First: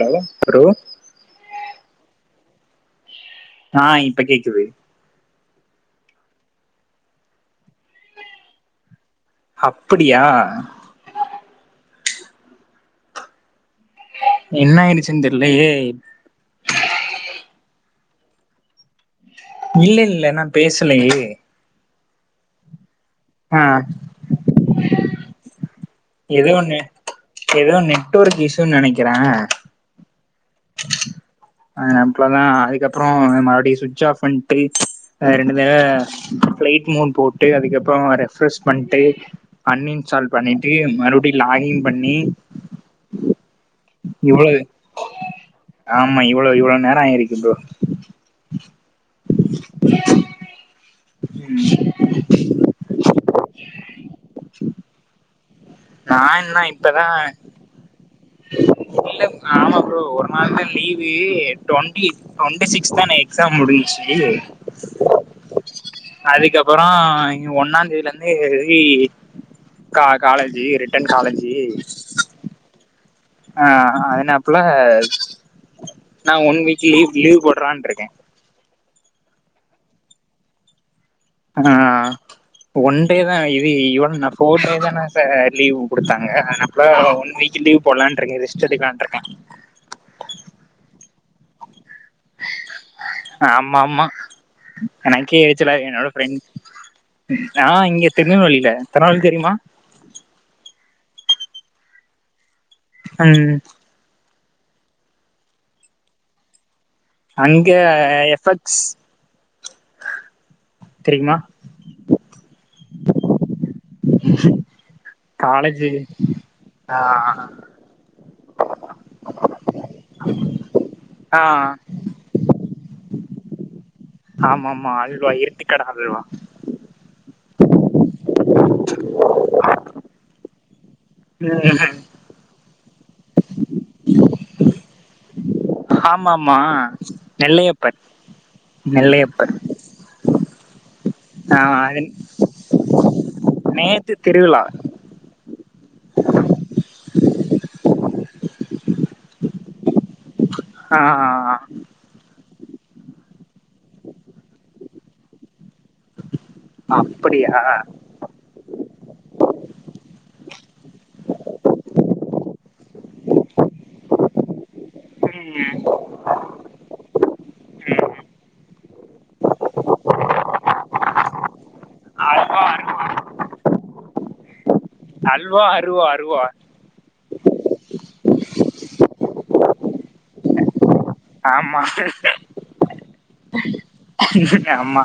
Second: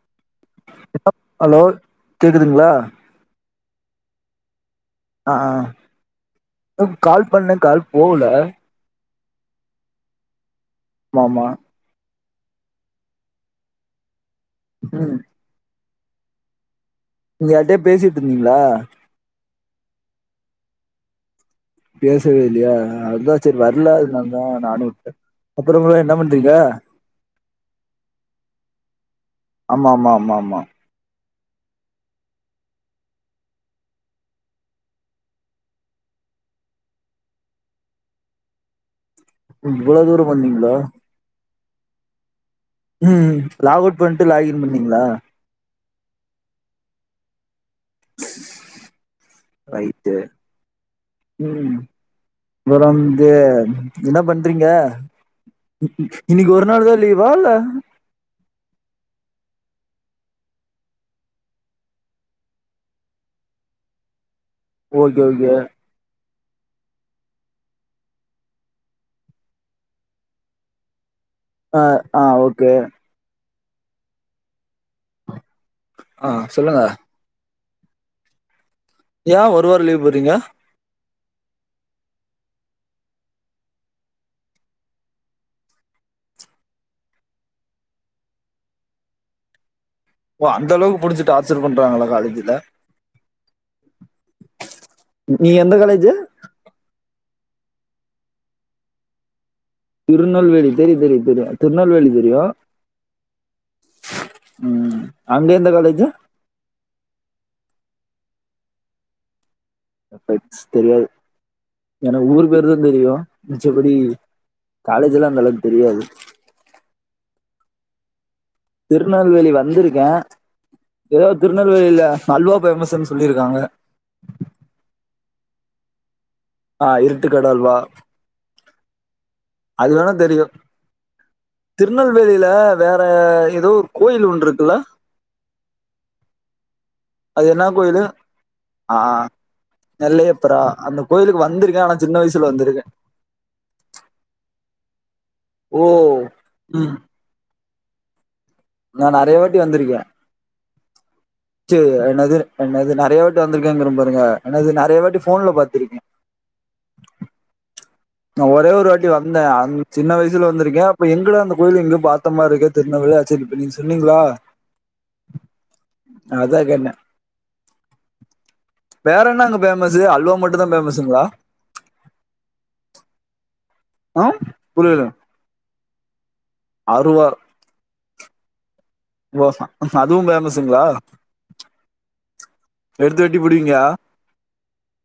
hello bro ட்குதுங்ளா ஆ இப்ப கேக்குது ஆ கால் பண்ணே கால் போகல அப்புடியா ஆமா ம் என்ளாயிடுச்சுனு தெர்லயே பேசிட் இருந்தீங்ளா இல்ல இல்ல நா பேசலயே பேசவே இல்லையா அதுதா செரி வர்ல அதுனால தா நானு விட்டே அப்புறம் ப்ரோ எ எதோ ஒன்னு எதோ நெட்வொர்க் இஷுன்னு நெனைக்கிறே அ மா அஹ் நம்பளதா அதுக்கப்பறோ மறுபடியடி சுவிட்ச் ஆஃபா பண்ட்டு ரெண்டு தடவ ப்ளைட் மூன் போட்டு அதுக்கப்பறோ ரெஃப்ரெஷ் பண்ட்டு அன் இவ்வளவு தூரம் இன்ஸ்டால் பண்ணிட்டு வந்தீங்களா மறுவுடியு லாகின் பண்ணி ஹம்ம் லாக் அவுட் பண்ட்டு இவ்ளோ லாக் இன் பண்ணீங்ளா ஆமா இவ்ளோ இவ்வளோ நேரோ ஆயிருக்கு ப்ரோ ரைட்டு உம் ம் அப்பறோம் வந்து என்னா பண்றீங்க நா இன்னிக்கு என்ன ஒரு நாள் தா இப்பதா லீவா இல்ல இல்ல ஆமா ப்ரோ சோ ஒரு நாள் தா லீவு டுவெண்டி டுவெண்டி சிக்ஸ் தான எக்ஸாம் முடிஞ்சு ஓகே ஓகே அதுக்கப்பறோ ஒன்னாம் தேதியில இருந்து இ கா காலேஜு ரிட்டன் காலேஜி ஆ ஆ ஓகே ஆஹ் என்ன அப்பெலா ஆ நா ஒன் சொல்லுங்க வீக் லீவ் லீவ் போட் ட்றான் ருக்கே ஏ ஒரு வாரோ லீவ் போட்டீங்க ம்ஹ்ம்ம் ஒன் டே தா இதி இவள்ன்ன ஃபோர் டே தான சா லீவு குடுத்தாங்க நம்ப்ள ஒன் வீக் சி லீவ் போடலான்ருக்கே ரெஸ்ட் எடுக்லான்ட்ருக்கே சரு பண்றாங்களா காலேஜில ஆமாமா எனக்கே நீ எந்த எருச்சலாருக் காலேஜ் என்னோட ஃப்ரெண் நா இங்க திருநெல்வலில தனவால் தெரிய்மா திருநல்வேலி தெரியு தெரியு தெரியு திருநல்வேலி தெரியு ம் ம் அங் எந்த காலேஜு அங்க எஃப்பக்ஸ் எஃப்எஸ் தெரியாது எனக் ஊரு பேரு தா தெரியு மிச்சபடி காலேஜிலா அந்த அளவுக் காலேஜு தெரியாது ஆ திருநல்வேலி வந்திருக்கே எதோ ஆ திருநல்வேலில அல்வா பேமஸுன் சொல்லிருக்காங்க ஆமம்மா அல்வா இருட்டு கட அல்வா ஆ இருட்டு கட அல்வா அது வேணா தெரியு ம் திருநல்வேலில வேற எதோ ஒர் கோயில் ஒன்ருக்குல ஹாம்மமா அது என்னா கோயிலு ஆ நெல்லையப்பர் நெல்லையப்பரா அந்த கோயிலுக்கு ஆ வந்துருக்க அனா அது சின்ன வய்சுல வந்திருக்க நேத்து திருவிலா ஓ ம் நா நறைய வாட்டி வந்துருக்கே அ அ என்னது அ என்னது நெறய வாட்டி வந்துருக்கங்குற பாருங்க என்னது நறய வாட்டி ஃபோன்ல பாத்துருக்கே அப்படியா நா ஒரே ஒரு வாட்டி வந்தே அந் சின்ன வய்சுல வந்துருக்கே அப்ப எங்குடா அந்த கோயில எங்கே பாத்த மாருக்கே திர்நவில்ய செரி இப்ப நீங் சொன்னீங்ளா உம் உம் வேற என்ன அங்க பேமஸு அல்வா மட்டு தா பேமஸுங்ளா அல்வா அருவா ஆம் அல்வா அருவா அருவா ஓசொ அதுவு பேமசுங்ளா ஆமா எடுத்து வெட்டிபுடுவீங்க நேமா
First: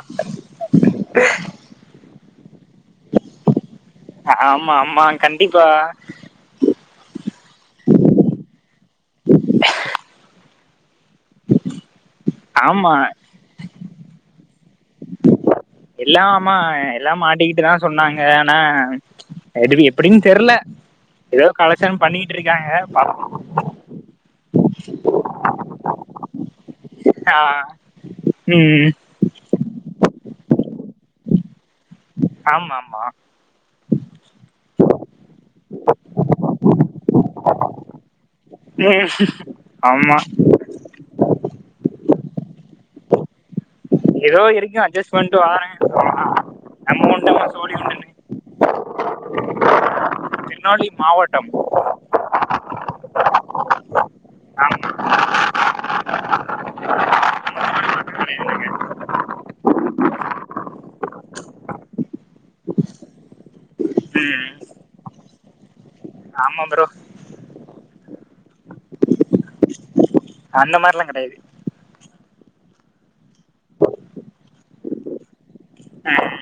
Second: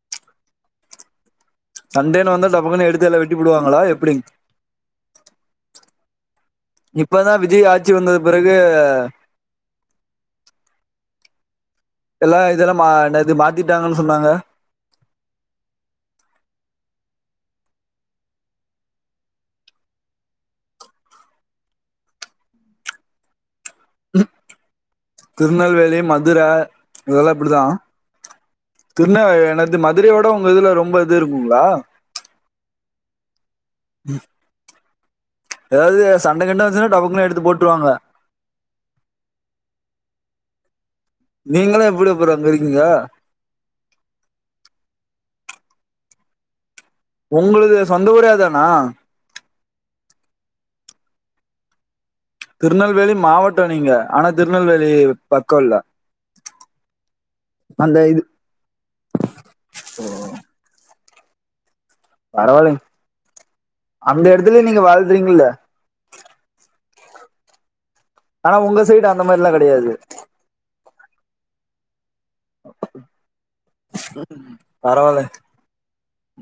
சண்டேனு வந்தா டபக்குனு எடுத்து எல்லா வெட்டிபுடுவாங்களா எப் ஆம் ஆமா கண்டிப்பா இப்பதா விஜய் ஆச்சி வந்தது பெறகு எல்லா இதல்லா மா ஆமா என்னது மாத்திட்டாங்கன்னு சொன்னாங்க எல்லா அமா எல்லா மாட்டிக்கிட்டுதா சொன்னாங்க அனா எடுவி எப்புடின் தெர்ல எதோ கலக்ஷன் பண்ணிகிட் இருக்காங்க பாப்போ திருநெல்வேலி மதுர இதல்லா ஆ, இப்புடுதா ம் திருநவெ என்னது மதுரயோட உங்க இதுல ரொம்ப இது இருக்குங்ளா ஆம் ஆமா ஏதாவ்து சண்ட கிண்ட வந்ச்சுன்னா டபக்குனு எடுத்து போட்டுருவாங்க ஆம்மா எப்புற அங்க இருக்கீங்க எதோ இருக்கே அட்ஜஸ்பண்டு வாரே ஒங்ளுக்து சொந்த ஊரே அதானா திருநெல்வேலி மாவட்டம் திருநெல்வேலி மாவட்ட நீங்க ஆனா ஆமா திருநெல்வேலி பக்கல்ல அந்த இது ஓ பரவாயில்லங் அந்த ம், எடத்துலயே நீங்க வாழ்த்துறீங்கல்ல ஆமா ப்ரோ ஆனா உங்க சைடு அந்த மாரில்லா கெடையாது அந்த மாரில்லா கெடையாது ம் பரவால்ல ம்,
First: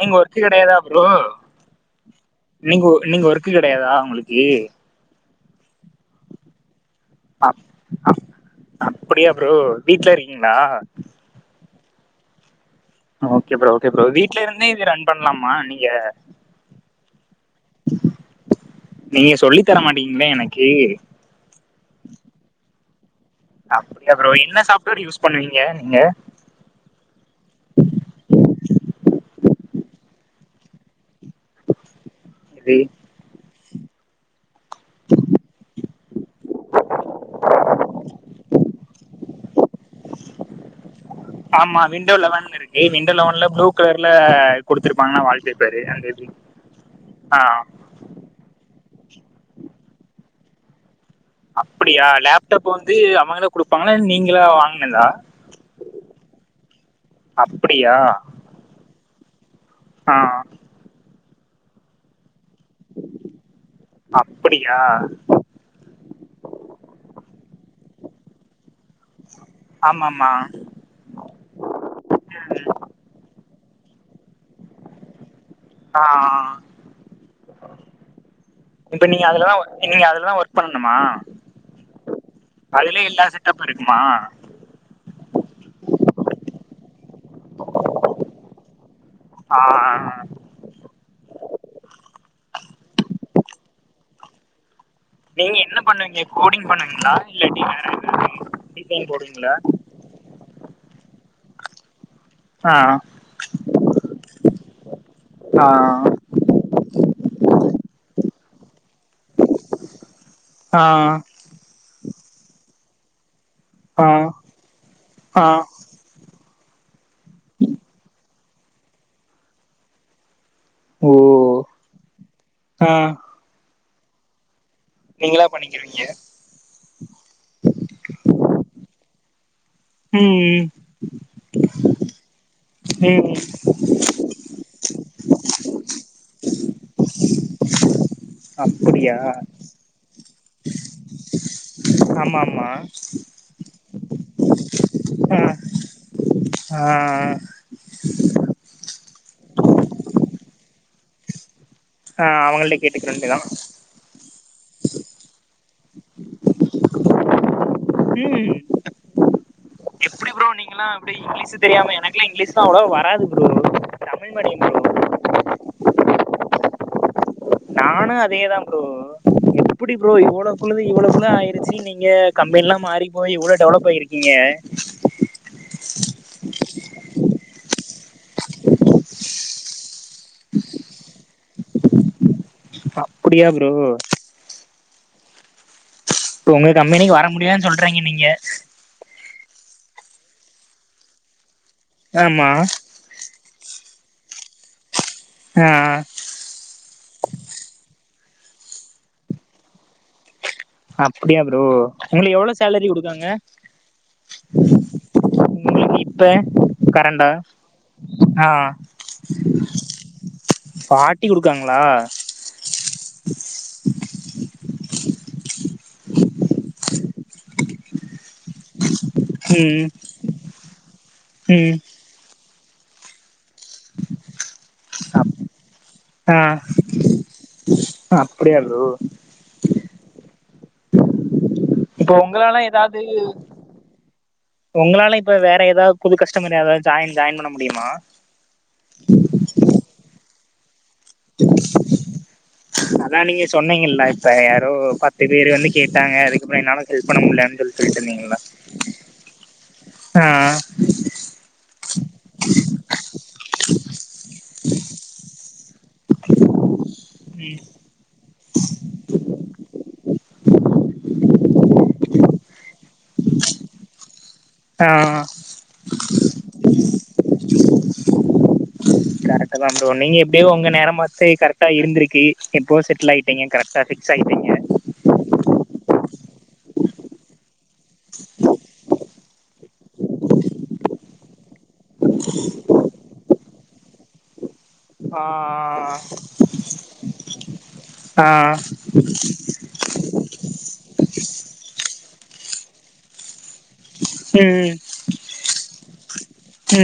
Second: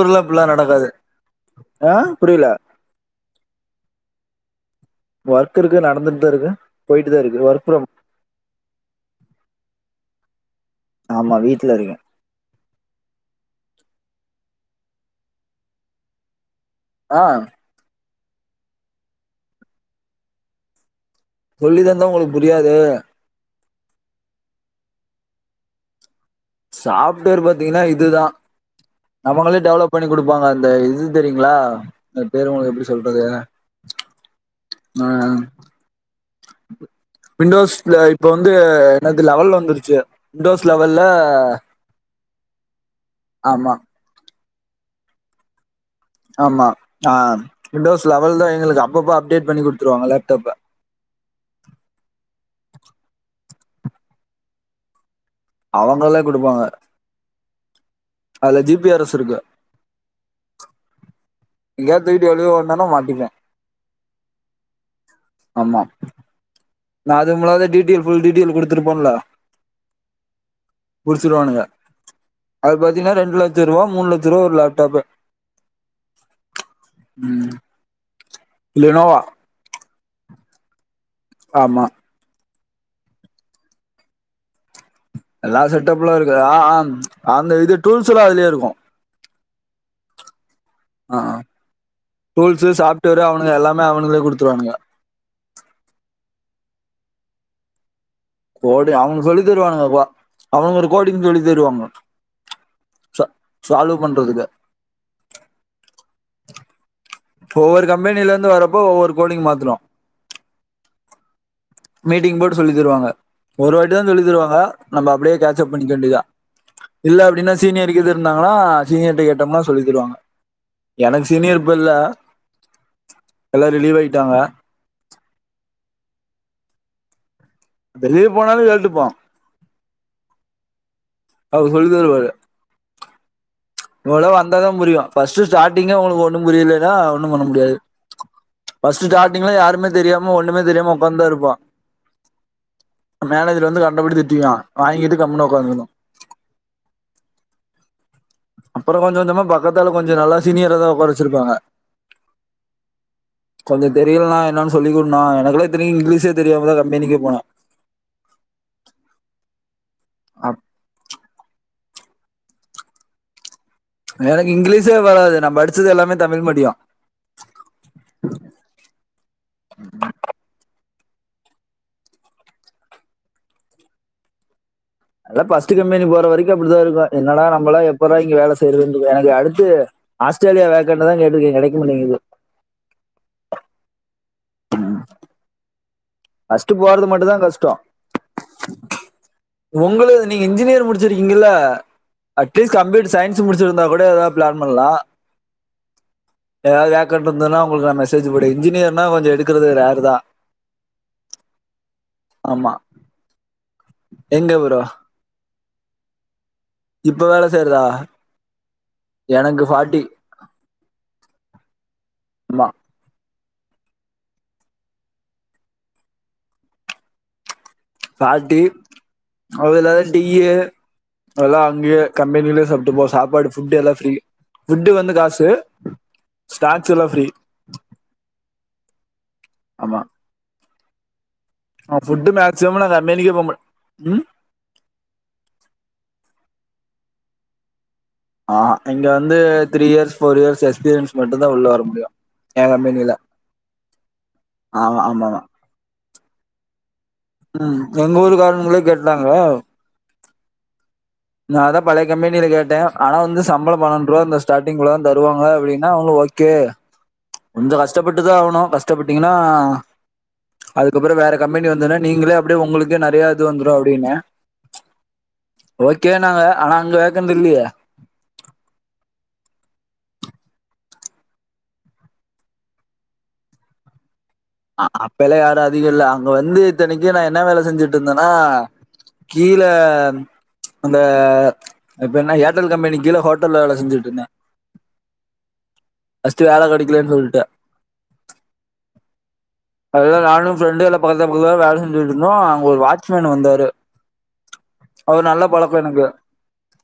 நீங்க ஒர்க்கு கெடையாதா நடக்காது ப்ரோ ஆ புரியல நீங்க நீங்க ஒர்க்கு கெடையாதா உங்களுக் ஏ ஒர்க் இருக்கு நடந்துட்டுதா இருக்கு போயிட்டு தா இருக்கு ஒர்க் ப்ரம் அப்டியா ப்ரோ வீட்ல இருக்கீங்களா ஆமா வீட்டுல இருக்கேன் ஓகே ப்ரோ ஓகே ப்ரோ வீட்லருந்தே இத ரன் பண்ணலாமா நீங்க ஆ நீங்க சொல்லி தரமாட்டீங்களே எனக்கு சொல்லி தந்தா உங்களுக்கு புரியாது அப்டியா ப்ரோ என்ன சாப்ட்வேர் யூஸ் பண்ணுவீங்க நீங்க சாப்ட்வேர் பாத்தீங்கன்னா இதுதா அவங்களே டெவலப் பண்ணிக் குடுப்பாங்க அந்த இது தெரியுங்களா இந்த பேரு உங்களுக்கு இது எப்டி சொல்றது ஆ விண்டோஸ்ல இப்ப வந்து என்னது லெவல் வந்துருச்சு விண்டோஸ் லெவல்ல ஆமா விண்டோ லெவன் இருக்கு விண்டோ லெவன்ல ப்ளூ ஆமா கலர்ல குடுத்தருப்பாங்கனா வால் பேப்பர் ஆமா ஆ விண்டோஸ் லெவல்ல எங்களுக்கு அப்பப்ப அப்டேட் பண்ணி குடுத்துருவாங்க லேப்டாப்ப அப்டியா லேப்டாப் வந்து அவங்கதா குடுப்பாங்களா நீங்களா வாங்கனதா அவங்கதா குடுப்பாங்க அப்டியா அதுல ஜி பி ஆர் எஸ் இருக்கு ஆ எங்கயா தூக்கிட்டு வெளிய வந் வந்தா மாட்டிப்பே அப்டியா ஆமா நா அது முதல்ல டீடெய்ல் புல் டீடெய்ல் குடுத்துருப்பேன்ல ஆமாமா புடிச்சுருவானுங்க அது ம் பாத்தீங்கன்னா ரெண்டுல ரெண்டு லட்ச ரூபா மூணு லட்ச ரூபா ஒரு லேப்டாப்பு ஆ ம் இப்ப லினோவா நீங்க அதுலதா நீங்க அதுல தா ஒர்க் பண்ணணுமா ஆமா அதுலே எல்லா செட்டப்பு இருக்குமா எல்லா செட்டப்ல்லா இருக்கு ஆ ஆ அந்த இது டூல்ஸ்ல்லா அதுலயே இருக்கு ஆ ஆ ஆஹ ஆ டூல்ஸு சாஃப்ட்வேரு அவனுங்க எல்லாமே அவனுங்களே குடுத்துருவானுங்க நீங்க என்ன பண்ணுவீங்க கோடிங் பண்ணுவீங்களா இல்லாட்டி வேற எதாவது கோடு டிசைன் அவங்க சொல்லி போடுவீங்களா தருவானுங்கப்பா அவங்க ஒரு கோடிங் சொல்லித் தருவாங்க ஆ ச சால்வ் பண்றதுக்கு ஆ ஒவ்வொரு கம்பெனில ருந்து வரப்போ ஒவ்வொரு கோடிங் மாத்தணு ஆ மீட்டிங் போட்டு சொல்லி தருவாங்க ஒரு வாட்டி தா ஆ சொல்லி தருவாங்க நம்ம அப்படியே ஆ கேட்ச்சப் பண்ணிக்க வேண்டியதா இல்ல அப்டின்னா சீனியர் கீது இருந்தாங்கன்னா சீனியர்கிட்ட கேட்டம்னா சொல்லி தருவாங்க ஓ எனக்கு சீனியர் இப்ப இல்ல ஆ எல்லா ரிலீவ் ஆயிட்டாங்க நீங்களா பண்ணிக்கவீங்க வெளிய போனாலு கேட்டுப்போ ம் ம் அவுக சொல்லி தருவாரு ம் இவ்ளோ வந்தாதா புரியு ஃபஸ்டு ஸ்டாட்டிங்கே உங்ளுக்கு ஒன்னு புரிலேனா ஒன்னு பண்ண முடியாது பஃஸ்ட்டு அப்புடியா டாட்டிங்ல யாருமே தெரியாம ஒன்னுமே தெரியாம உக்காந்தா இருப்போ ம்மா கண்டபடி திட்டிகிவா வாய்ங்கிட்டு கம்முனு உக்காந்துகுனு ஆ அப்பற கொஞ்ச கொஞ்சமா பக்கத்தால கொஞ்ச நல்லா சீனியராதா உக்கார வச்சிருப்பாங்க ஆ அவங்கள்ட்ட கேட்டுக்க வேண்டியதா கொஞ்ச தெரியல்னா என்னானு சொல்லிகுட்னா எனக்குலாத் இத்தனைக்கு இங்கிலீஷே தெரியாமதா கம்பெனிக்கே போன ம் ம் டி ப்ரோ நீங்கலா அப்டி இங்கிலீஷு தெரியாம எனக்லா இங்கிலிஷ்தா அவ்ளா வராது ப்ரோ தமிழ் எனக்கு மீடியம் இங்கிலீஷே ப்ரோ வராது நா படிச்சது எல்லாமே தமிழ் மிடியோ நானு அதேதா ப்ரோ எப்புடி ப்ரோ இவ்ளோவுக்குள்ளது இவ்ளோகுள்ள ஆயிருச்சி நீங்க கம்பேன்லா மாறி போயி இவ்ளோ டெவலப் ஆயிருக்கீங்க அ அதலா ஃபஸ்ட்டு கம்பெனி போற வரைக்கு அப்டிதா இருக்கு என்னடா நம்மளா எப்பதா இங்க வேல செய்றதுன்ருகு எனக்கு அடுத்து ஆஸ்ட்ரேலியா வேக்கண்டுதா கேட்ருக்கே கெடைக்க மாட்டேங்கிது அப்புடியா ப்ரோ இப்ப உங்க ஃபஸ்ட்டு போறது கம்பெனிக்கு வர மட்டுந்தா முடியாதுன்னு கஷ்ட சொல்றீங்க நீங்க ஒங்கள நீங்க இன்ஜினியர் முடிச்சிருக்கீங்கில்ல ஆமா அட்லீஸ்ட் கம்ப்யூட்டர் சயின்ஸ் முடிச்சிருந்தா கூ ட எதா பிளான் பண்லா ஆ ஏதாவது வேக்கண்ட் இருந்ததுனா உங்ளுக்கு நா மெஸ் சேஜூ போட இன்ஜினியர்னா கொஞ்ச எடுக்கிறது ரேருதா அப்டியா ப்ரோ உங்ளுக்கு எவ்ள சேலரி குடுக்காங்க எங்க ப்ரோ உங்ளுக்கு இப்ப இப்ப கரண்டா வேலை செய்யறதா ஆ எனக்கு ஃபார்ட்டி பாட்டி குடுக்காங்ளா ம்மா பாட்டி ம் [unintelligible] டிய்யு அல்லா ம் அங்கியே கம்பெனிலே சப்ட்டு போ சாப்பாடு ஃபுட்டு எல்லா ஃப்ரீ ஃபுட்டு வந்து அப்- காசு ஆ ஸ்டாச்சு எல்லா ஃப்ரீ அப்டியா ப்ரோ ஆமா இப்ப ஃபுட்டு உங்களால மேக்ஸிமம் நான் எதாது கம்பெனிக்கே போக மாட்டேன் ம் உங்களால இப்ப வேற ஏதா புது கஷ்டமர் யாராவது ஜாயின் ஜாயின் பண்ண முடியுமா ஆஹா இங்க வந்து three years four years experience மட்டுந்தா உள்ள வர முடியு அதா நீங்க சொன்னீங்கில்ல இப்ப யாரோ ஆமா பத்து ஆமாமா பேரு வந்து கேட்டாங்க அதுக்கப்ற என்னால ஹெல்ப் பண்ண முல்லன் சொல் ம் எங்க சொல்ட்டிந்திங்கில்ல ஊருக்காரனுங்களே கேட்டாங்க ஆ நா அதா பழைய கம்பெனில கேட்டே ஆனா வந்து சம்பள பனண்ருவா இந்த ஸ்டார்டிங்குள்ள தா தருவாங்க அப்டின் அ அவுங்ளு ஓக்கே ம் கொஞ்ச கஷ்டப்பட்டுதா ஆவுணு கஷ்டபட்டீங்கனா அதுக்கப்புற வேற கம்பெனி வந்தனா நீங்களே அப்டியே உங்களுக்கே நெறைய இது வந்துரு அப்டினு ஆ ஓகே நாங்க ஆனா அங்க வேக்கண்ட்டில்லியே டே ஒங்க நேரமாச்சே கரட்டா இருந்திருக்கி எப்போ செட்டில் ஆய்ட்டீங்க கரெக்டா பிக்ஸ் ஆய்ட்டீங்க அ அப்பிலா யாரு அதிக இல்ல அங்க வந்து இத்தனைக்கு நா என்னா வேல செஞ்சுட்ருந்தனா கீழ அந்த இப்ப என்ன ஏர்டெல் கம்பெனிக் கீழ ஹோட்டல்ல வேல செஞ்சுட்ருந்த ஆ கெடைக்கலன்னு சொல்ட்டு ஆ ஆ அதுல நானு ஃப்ரெண்டு எல்லா பக்கத்துல பக்கத்துல வேல செஞ்சுட்ருந்தோ அங்க ஒரு வாட்ச்மேன் வந்தாரு ம் அவரு நல்ல பழக்க எனக்கு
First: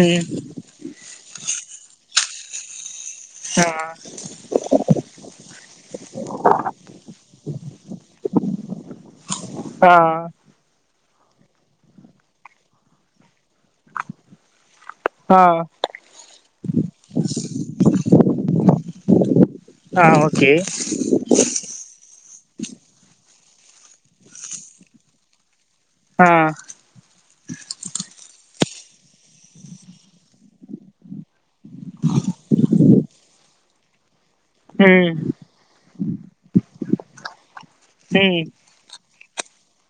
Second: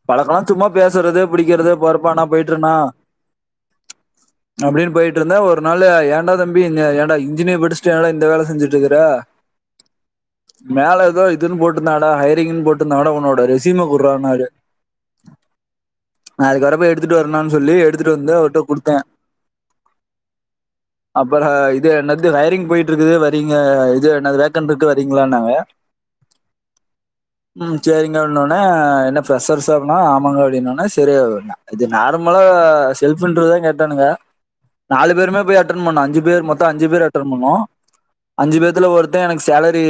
ம் பழக்கலா சும்மா பேசறது புடிக்கிறது போருப்ப அண்ணா போயிட்ரணா ஆ இருந்தே ஒரு நால்ல ஏண்டா தம்பி இன்னே ஏன்டா இன்ஜினியர் படிச்ட்டு ஏடா இந்த வேல செஞ்சுட்ருக்குற ஆ தோ இதுன் போட்ருந்தாடா ஹைரிங்கின் போட்டுந்நாடா ஒன்னோட ரெஸ்யூம குட்றான்னாரு ஆ நா அதுக்கப்புறப்ப எடுத்துட்டு வரணுன் சொல்லி எடுத்துட்டு வந்து அவர்ட்ட குடுத்த ஆ ஓகே அப்பற இத என்னத் இது வயரிங் போயிட்டுருக்குது வரீங்க இது என்னது வேக்கண்ட் ட்ருக்கு வரீங்களான்னாங்க ஆ உம் சேரிங்க ஒட்னோனே என்ன ப்ரஷர்சு அப்னா ஆமாங்க அப்டின்னொனே செரி வோர்ன்னா இது நா மொல செல்ஃப் இன்ட்ரோதா கேட்டானுங்க நாலு ம் பேருமே போய் அட்டன் பண்ணோ அஞ்சு பேர் மொத்தோ அஞ்சு பேர் அட்டர் பண்ணோ ம் அஞ்சு பேத்துல ஒருத்தன் எனக் சேலரி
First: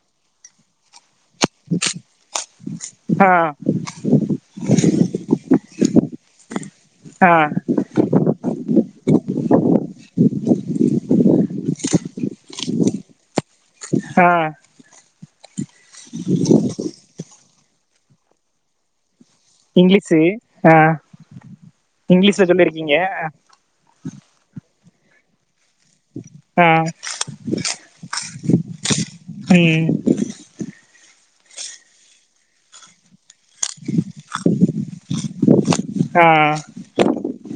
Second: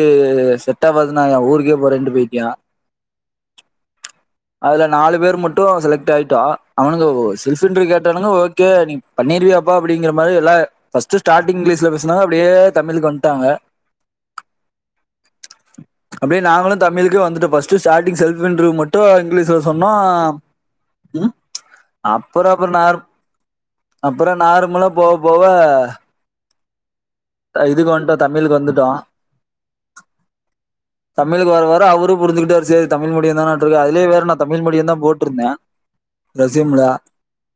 செட்டாவாது நாங்க ஊருக்கே போரெண்ட்டு பொய்க்ட்டியா ஆ அதுல நாலு பேர் மட்டு செலக் டைட்டா அவனுங்க ஓ ஆ செல்ஃப் இன்ட்ரியூ கேட்டானுங்க ஓகே நீ பண்ணீருவியாப்பா அப்படிங்குற மாரி எல்லா ஃபஸ்ட்டு ஸ்டாட்டிங் இங்கிலீஸ்ல பேஸ்னாக அப்டியே தமிழுக்கு வந்ட்டாங்க ஆ அப்டியே நாங்களு தமிழ்க்கே வந்துட்டோ ஃபஸ் ஸ்ட்டு சார்டிங் செல்ஃப் இன்ட்ரோ மட்டு இங்க்லீஸ்ல சொன்னோ இங்கிலீஷு ஆம் ஆ ம் இங்கிலீஷ்ல அப்புறோ அப்புற சொல்லிருக்கீங்க நார்ம் அப்புரோ நார்ம்லா போ போவ ஆ அ இதுக்கு வந்ட்டோ தமிழுக்கு வந்துட்டோ ம் தமிழுக்கு வர வர அவரு புரிஞ்சிக்கிட்டாரு சேரி தமிழ் மீடியம் தானா ற்றுக்க அதுலே வேற நா தமிழ் மீடியந்தா போட்ருந்தே ஆ ரெஸும்ல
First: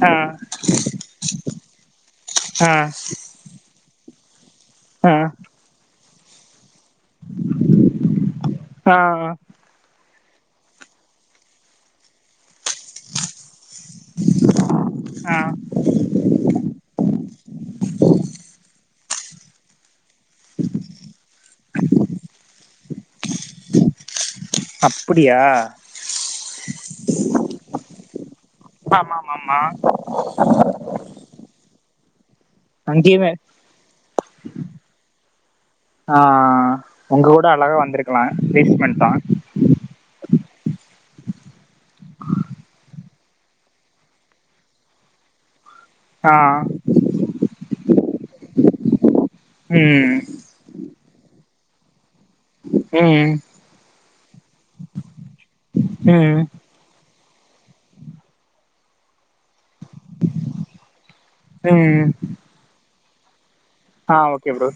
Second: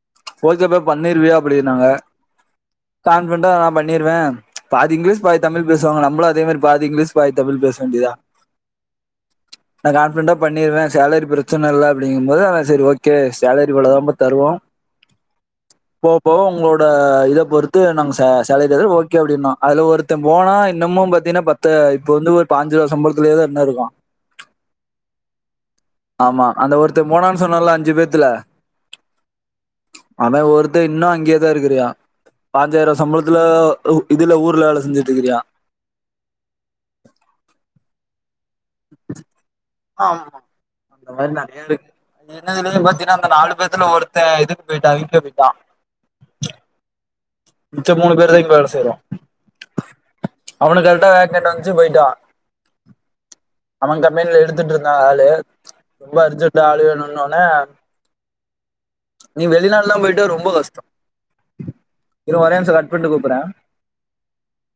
ஆ போல் தெப்பே பண்ணீருவியா அப்படினாங்க ஆ கான்ஃபிடன்டா அப் பண்ணிருவே பாதி ஆ இங்கிலீஷ் பாதி தமிழ் பேசுவாங்க நம்பளு அதே மாரி பாதி இங்கிலீஷ் பாதி தமிழ் பேச வேண்டிதா அ அ கான்ஃபிடன்ட்டா பண்ணிருவ சேலரி பிரச்சன இல்ல அப்படிங்கும்போது அதா செரி ஓகே சேலர் இவ்வளதாம்பா தருவோ ஆ போவ போவ உங்களோட இத பொறுத்து நாங்க சே சேலரிதரு ஓகே அப்படின்னோ அதுல ஒருத்தே போனா இன்னமு பாத்தின்னா பத்து இப்ப வந்து ஒரு பாஞ்சிருவா சம்பளத்துலேதா இன்னு இருக்கா அப்படியா ஆமா அந்த ஒருத்த போனான்னு சொன்னல்ல அஞ்சு பேர்த்துல ஆமா ஆமா ஆமா அனா ஒருத்த இன்னு அங்கேயே தா இருக்குறியா பாஞ்சாயிருவா அங்கேயுமே சம்பளத்துல ஊ இதுல ஊர்ல வேல செஞ்சுட்ருக்குறியா ஆ உங்க கூட அழகா வந்துருக்கலா ஆம்மா அந்த மாரி நெறையா இருக்கு [unintelligible] ய அந்த நாலு பேர்த்துல ஒருத்த இதுக் போய்ட்டா யூ கே போய்ட்டா ஆ மிச்ச மூணு பேரு தா இங்க வேல செய்றோ ம் அவுனுக் கரெட்டா வேகன்ட் வந்ச்சு போய்ட்டா ம் அவ கம்பெனில எடுத்துட்ருந்தா ஆளு ரொம்ப ம் அர்ஜேன்ட்டு ஆளு வேணு இன்னொன்னு நீ வெளிநாட் ல்லா போய்ட்டா ரொம்ப கஷ்டோ ம் நிம்சோ கட் பண்ட்டு கூப்பறே ஆ ஓகே ப்ரோ